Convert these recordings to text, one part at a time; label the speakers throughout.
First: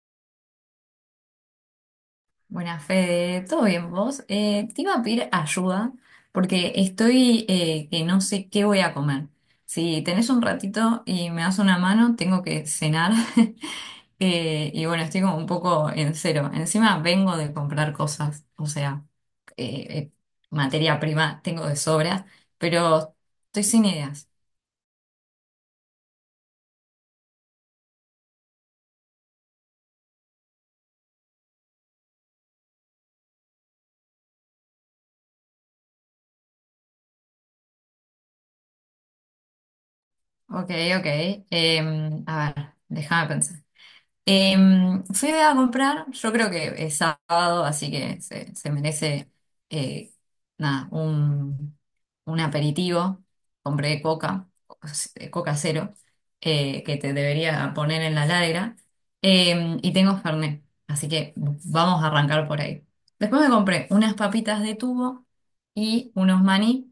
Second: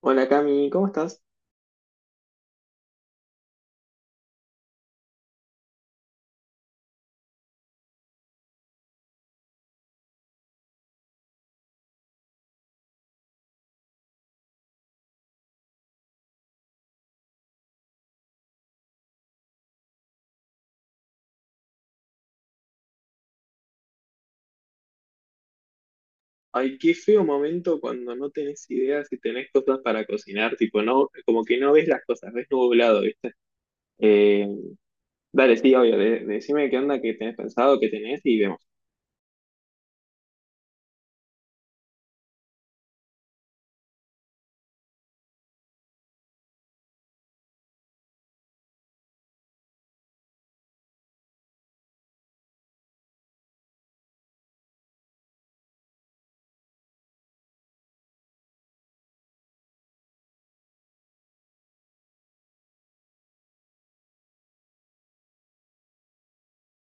Speaker 1: Hola Cami, ¿cómo estás?
Speaker 2: Buenas, Fede. ¿Todo bien vos? Te iba a pedir ayuda porque estoy que no sé qué voy a comer. Si tenés un ratito y me das una mano, tengo que cenar. Bueno, estoy como un poco en cero. Encima vengo de comprar cosas, o sea, eh, eh, materia prima tengo de sobra, pero estoy sin ideas.
Speaker 1: Ay, qué feo momento cuando no tenés ideas y tenés cosas para cocinar, tipo, no, como que no ves las cosas, ves nublado, ¿viste? Eh, Dale, sí, obvio, decime qué onda, qué tenés pensado, qué tenés y vemos.
Speaker 2: Ok, ok. A ver, déjame pensar. Fui a comprar, yo creo que es sábado, así que se merece eh, nada, un aperitivo. Compré coca, coca cero, que te debería poner en la ladera. Y tengo Fernet, así que vamos a arrancar por ahí. Después me compré unas papitas de tubo y unos maní.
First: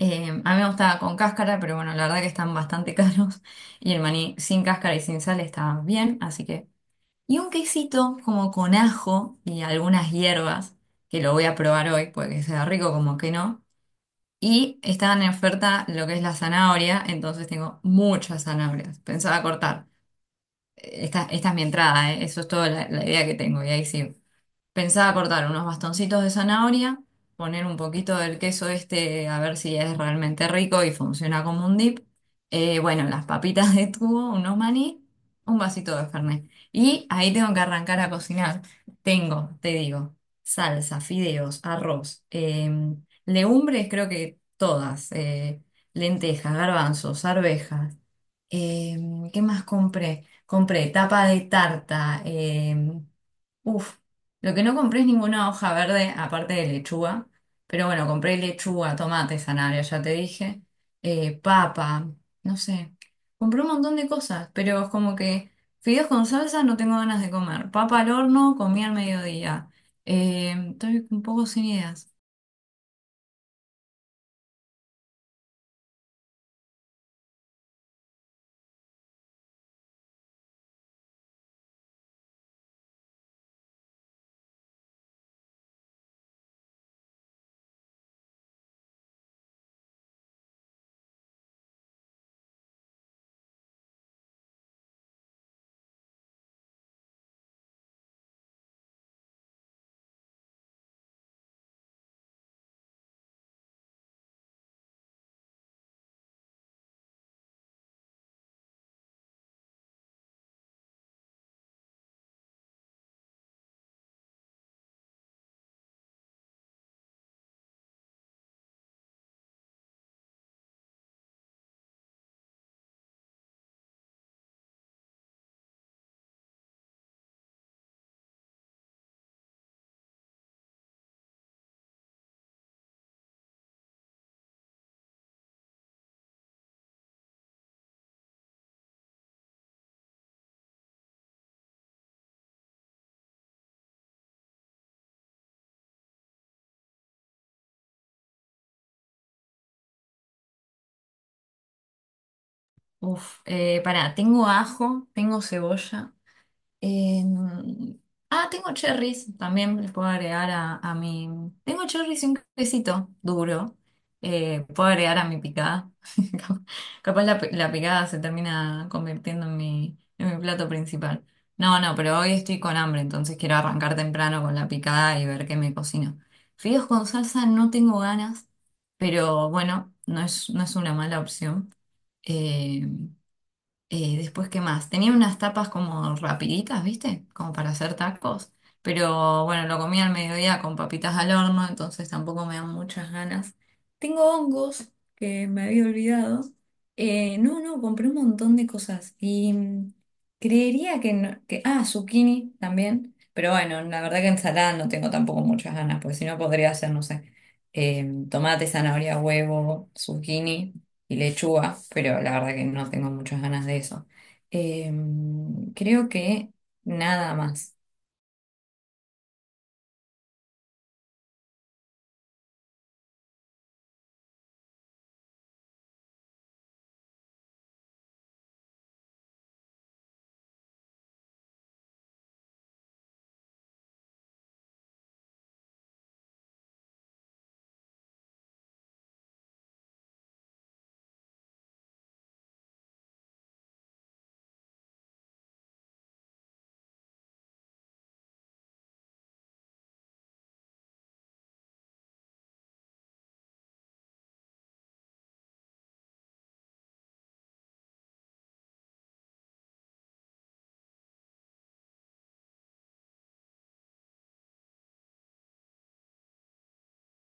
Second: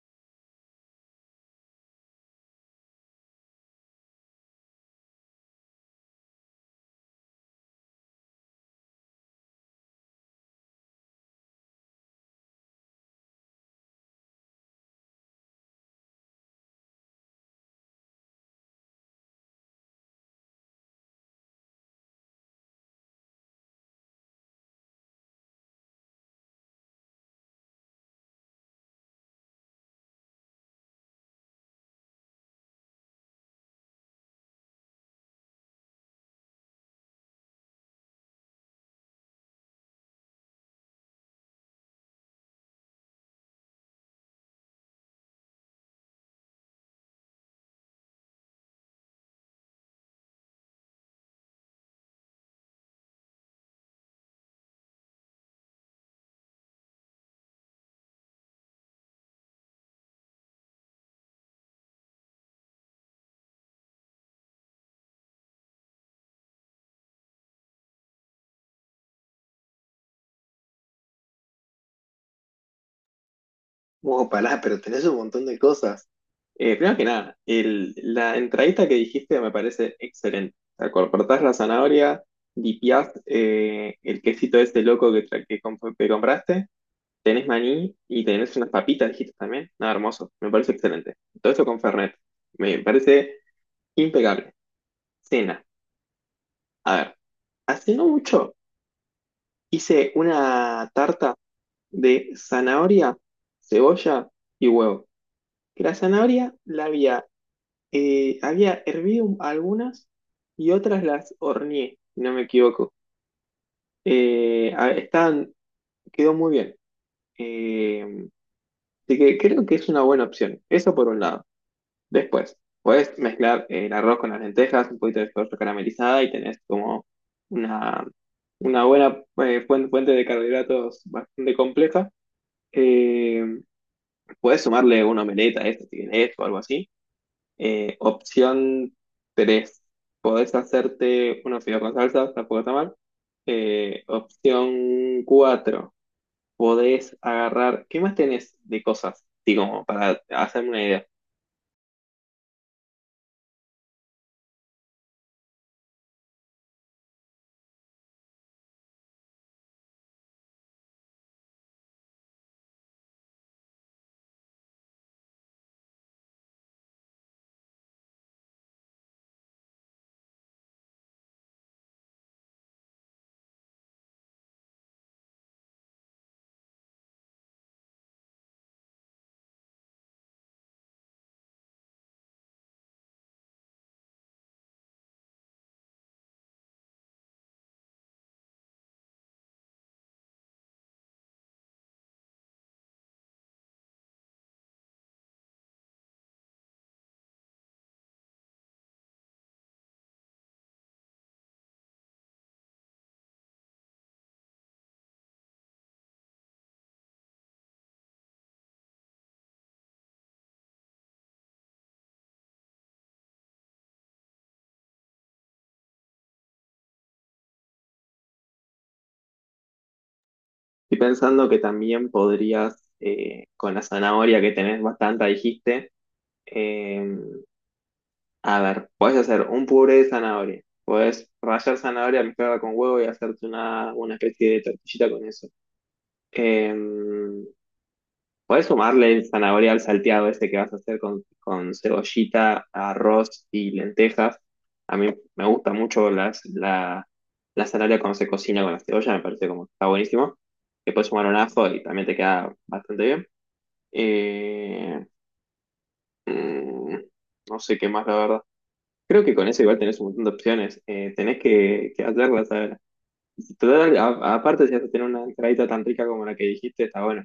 Speaker 2: A mí me gustaba con cáscara, pero bueno, la verdad que están bastante caros. Y el maní sin cáscara y sin sal está bien, así que. Y un quesito como con ajo y algunas hierbas, que lo voy a probar hoy, porque sea rico como que no. Y estaban en oferta lo que es la zanahoria, entonces tengo muchas zanahorias. Pensaba cortar. Esta es mi entrada, ¿eh? Eso es toda la idea que tengo. Y ahí sí, pensaba cortar unos bastoncitos de zanahoria, poner un poquito del queso este a ver si es realmente rico y funciona como un dip. Bueno, las papitas de tubo, unos maní, un vasito de Fernet. Y ahí tengo que arrancar a cocinar. Tengo, te digo, salsa, fideos, arroz, legumbres, creo que todas, lentejas, garbanzos, arvejas. ¿Qué más compré? Compré tapa de tarta. Uf, lo que no compré es ninguna hoja verde, aparte de lechuga. Pero bueno, compré lechuga, tomate, zanahoria, ya te dije. Papa, no sé. Compré un montón de cosas, pero es como que fideos con salsa no tengo ganas de comer. Papa al horno, comí al mediodía. Estoy un poco sin ideas.
Speaker 1: Oh, pará, pero tenés un montón de cosas. Primero que nada, la entradita que dijiste me parece excelente. O sea, cortás la zanahoria, dipiás el quesito este loco que, que compraste. Tenés maní y tenés unas papitas, dijiste también. Nada, hermoso. Me parece excelente. Todo esto con Fernet. Me parece impecable. Cena. A ver, hace no mucho hice una tarta de zanahoria, cebolla y huevo. Que la zanahoria había hervido algunas y otras las horneé, si no me equivoco. Estaban, quedó muy bien. Eh, Así que creo que es una buena opción. Eso por un lado. Después, puedes mezclar el arroz con las lentejas, un poquito de soja caramelizada y tenés como una, una buena fuente, fuente de carbohidratos bastante compleja. Eh, Puedes sumarle una omeleta a esto, si querés, o algo así. Opción 3 podés hacerte unos fideos con salsa, tampoco está mal. Opción 4 podés agarrar, ¿qué más tenés de cosas? Digo, como para hacerme una idea.
Speaker 2: Pará, tengo ajo, tengo cebolla. Em, ah, tengo cherries, también les puedo agregar a mi... Tengo cherries y un quesito duro, puedo agregar a mi picada. Cap- Capaz la picada se termina convirtiendo en en mi plato principal. No, no, pero hoy estoy con hambre, entonces quiero arrancar temprano con la picada y ver qué me cocino. Fideos con salsa no tengo ganas, pero bueno, no es una mala opción. Em, Después, ¿qué más? Tenía unas tapas como rapiditas, ¿viste? Como para hacer tacos. Pero bueno, lo comí al mediodía con papitas al horno, entonces tampoco me dan muchas ganas. Tengo hongos que me había olvidado. No, no, compré un montón de cosas. Y mm, creería que, no- que... Ah, zucchini también. Pero bueno, la verdad que ensalada no tengo tampoco muchas ganas, porque si no podría hacer, no sé, tomate, zanahoria, huevo, zucchini y lechuga, pero la verdad que no tengo muchas ganas de eso. Creo que nada más.
Speaker 1: Estoy pensando que también podrías, con la zanahoria que tenés bastante, dijiste, eh, a ver, podés hacer un puré de zanahoria, podés rallar zanahoria, mezclarla con huevo y hacerte una especie de tortillita con eso. Eh, Podés sumarle el zanahoria al salteado ese que vas a hacer con cebollita, arroz y lentejas. A mí me gusta mucho las, la zanahoria cuando se cocina con la cebolla, me parece como está buenísimo. Le puedes sumar un ajo y también te queda bastante bien. Eh, mm, no sé qué más, la verdad. Creo que con eso igual tenés un montón de opciones. Tenés que hacerlas, a ver. Total, aparte, si vas a tener una entradita tan rica como la que dijiste, está bueno.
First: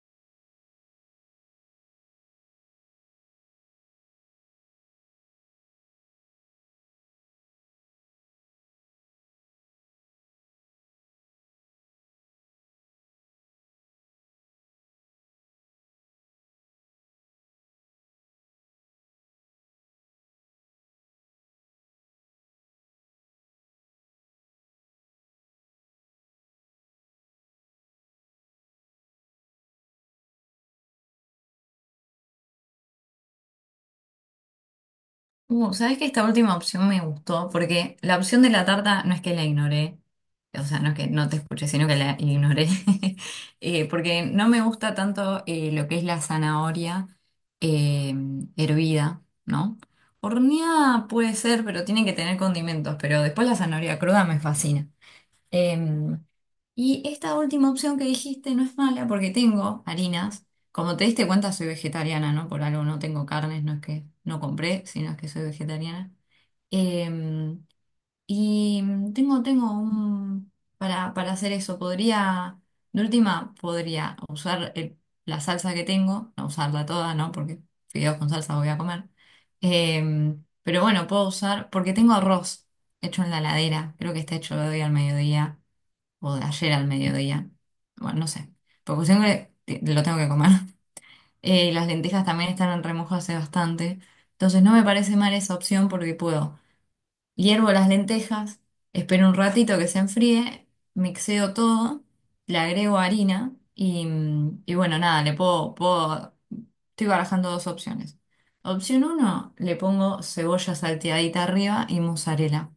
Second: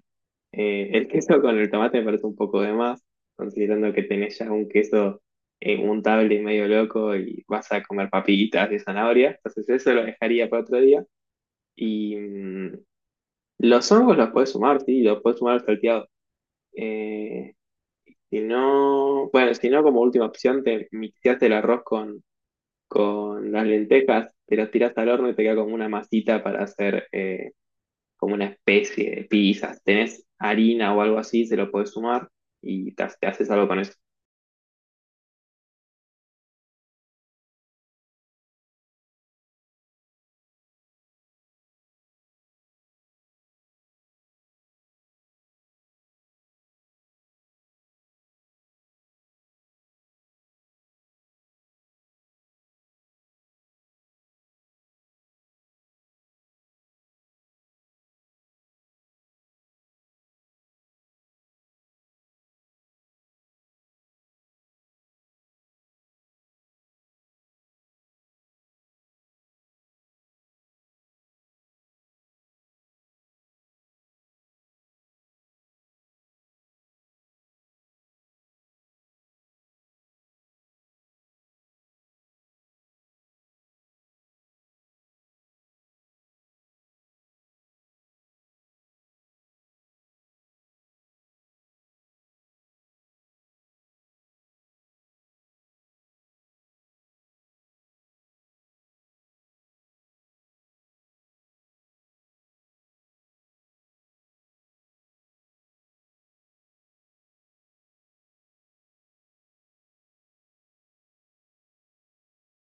Speaker 1: El queso con el tomate me parece un poco de más, considerando que tenés ya un queso untable y medio loco y vas a comer papillitas de zanahoria. Entonces, eso lo dejaría para otro día. Y los hongos los puedes sumar, sí, los puedes sumar al salteado. Eh, si no, bueno, si no, como última opción, te mixeaste el arroz con las lentejas, te las tirás al horno y te queda como una masita para hacer. Como una especie de pizza. Si tenés harina o algo así, se lo podés sumar y te haces algo con eso.
Speaker 2: ¿Sabes que esta última opción me gustó porque la opción de la tarta no es que la ignoré, o sea, no es que no te escuché, sino que la ignoré, porque no me gusta tanto lo que es la zanahoria eh, hervida, ¿no? Horneada puede ser, pero tiene que tener condimentos, pero después la zanahoria cruda me fascina. Em, Y esta última opción que dijiste no es mala porque tengo harinas. Como te diste cuenta, soy vegetariana, ¿no? Por algo no tengo carnes, no es que no compré, sino es que soy vegetariana. Em, y tengo un... Para hacer eso, podría, de última, podría la salsa que tengo, no usarla toda, ¿no? Porque fideos con salsa voy a comer. Pero bueno, puedo usar, porque tengo arroz hecho en la heladera, creo que está hecho hoy al mediodía o de ayer al mediodía. Bueno, no sé. Porque lo tengo que comer. Y las lentejas también están en remojo hace bastante. Entonces no me parece mal esa opción porque puedo. Hiervo las lentejas, espero un ratito que se enfríe, mixeo todo, le agrego harina y, mm, y bueno, nada, puedo. Estoy barajando dos opciones. Opción uno, le pongo cebolla salteadita arriba y mozzarella,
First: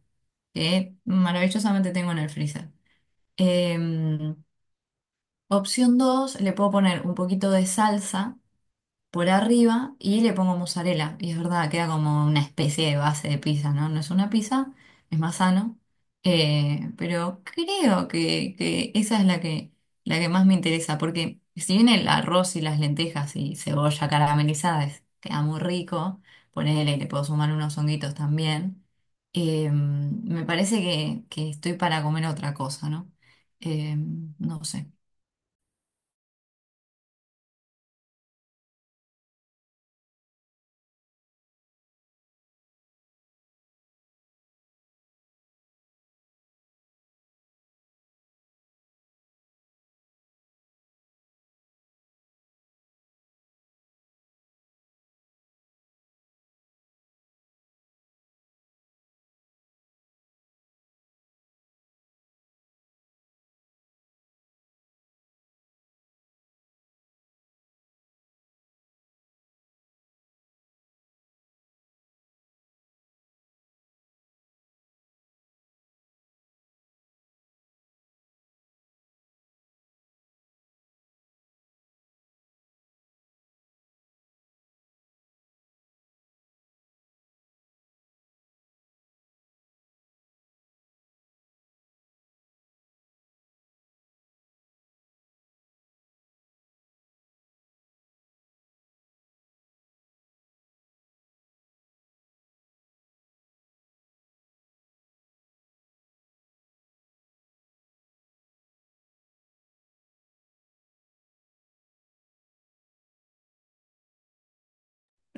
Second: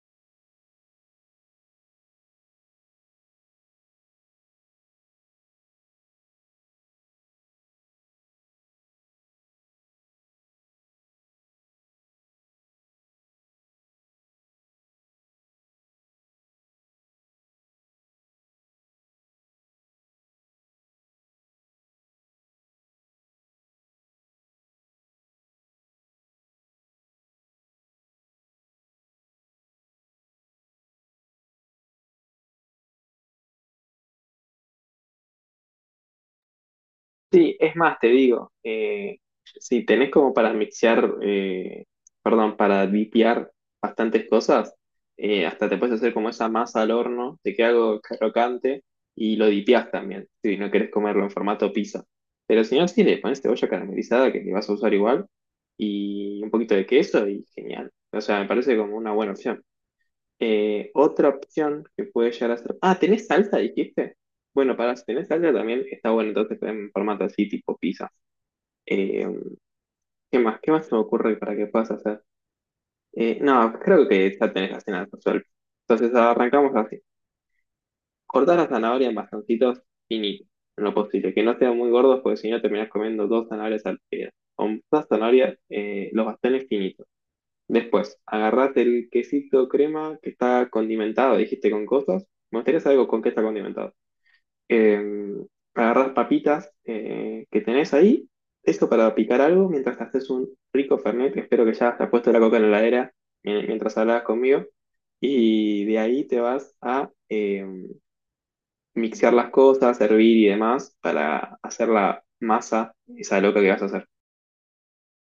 Speaker 2: que maravillosamente tengo en el freezer. Em, Opción 2, le puedo poner un poquito de salsa por arriba y le pongo mozzarella. Y es verdad, queda como una especie de base de pizza, ¿no? No es una pizza, es más sano. Pero creo que esa es la que más me interesa, porque si bien el arroz y las lentejas y cebolla caramelizada queda muy rico, ponele, le puedo sumar unos honguitos también, me parece que estoy para comer otra cosa, ¿no? Eh, no sé.
Speaker 1: Sí, es más, te digo, si tenés como para mixear, perdón, para dipear bastantes cosas, hasta te puedes hacer como esa masa al horno, te queda algo crocante y lo dipeás también, si no querés comerlo en formato pizza. Pero si no, sí, le pones cebolla caramelizada que le vas a usar igual y un poquito de queso y genial. O sea, me parece como una buena opción. Otra opción que puede llegar a ser. Ah, ¿tenés salsa, dijiste? Bueno, para si tenés salsa también está bueno, entonces en formato así, tipo pizza. Eh, ¿Qué más? ¿Qué más se me ocurre para que puedas hacer? No, creo que ya tenés la cena resuelta. Entonces arrancamos así. Cortás la zanahoria en bastoncitos finitos, en lo posible, que no sean muy gordos, porque si no terminás comiendo dos zanahorias al día. O dos zanahorias, los bastones finitos. Después, agarrate el quesito crema que está condimentado, dijiste con cosas. Me gustaría saber con qué está condimentado. Eh, Agarrás papitas que tenés ahí, eso para picar algo mientras te haces un rico fernet. Espero que ya te has puesto la coca en la heladera mientras hablabas conmigo. Y de ahí te vas a mixear las cosas, hervir y demás para hacer la masa, esa loca que vas a hacer.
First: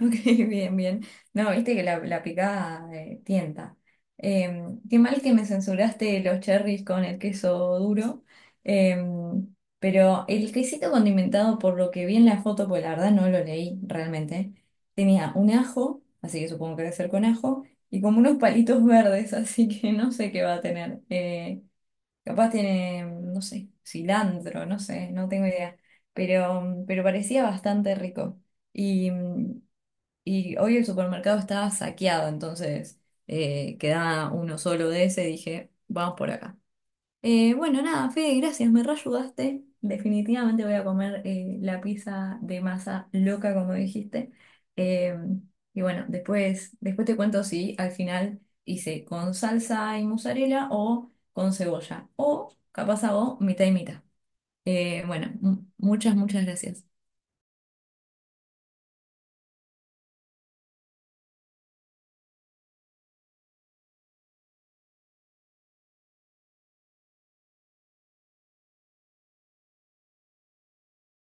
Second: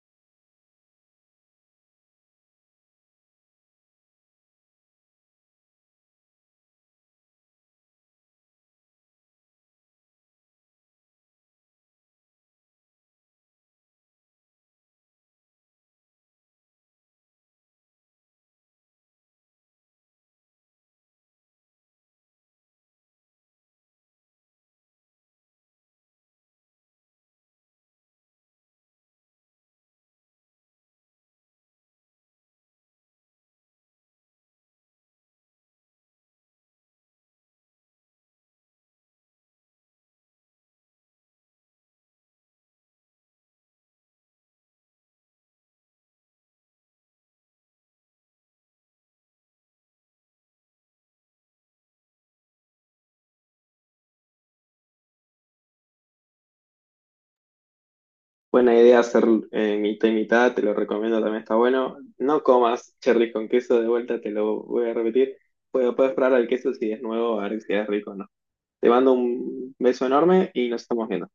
Speaker 2: Ok, bien, bien. No, viste que la picada tienta. Qué mal que me censuraste los cherries con el queso duro. Pero el quesito condimentado, por lo que vi en la foto, pues la verdad no lo leí realmente, tenía un ajo, así que supongo que debe ser con ajo, y como unos palitos verdes, así que no sé qué va a tener. Capaz tiene, no sé, cilantro, no sé, no tengo idea. Pero parecía bastante rico. Y. mm, y hoy el supermercado estaba saqueado, entonces quedaba uno solo de ese. Dije, vamos por acá. Bueno, nada, Fede, gracias, me reayudaste. Definitivamente voy a comer la pizza de masa loca, como dijiste. Eh, bueno, después te cuento si al final hice con salsa y mozzarella o con cebolla. O capaz hago mitad y mitad. Bueno, muchas gracias.
Speaker 1: Buena idea hacer mitad y mitad, te lo recomiendo, también está bueno. No comas cherry con queso, de vuelta te lo voy a repetir. Puedes, puedes probar el queso si es nuevo, a ver si es rico o no. Te mando un beso enorme y nos estamos viendo.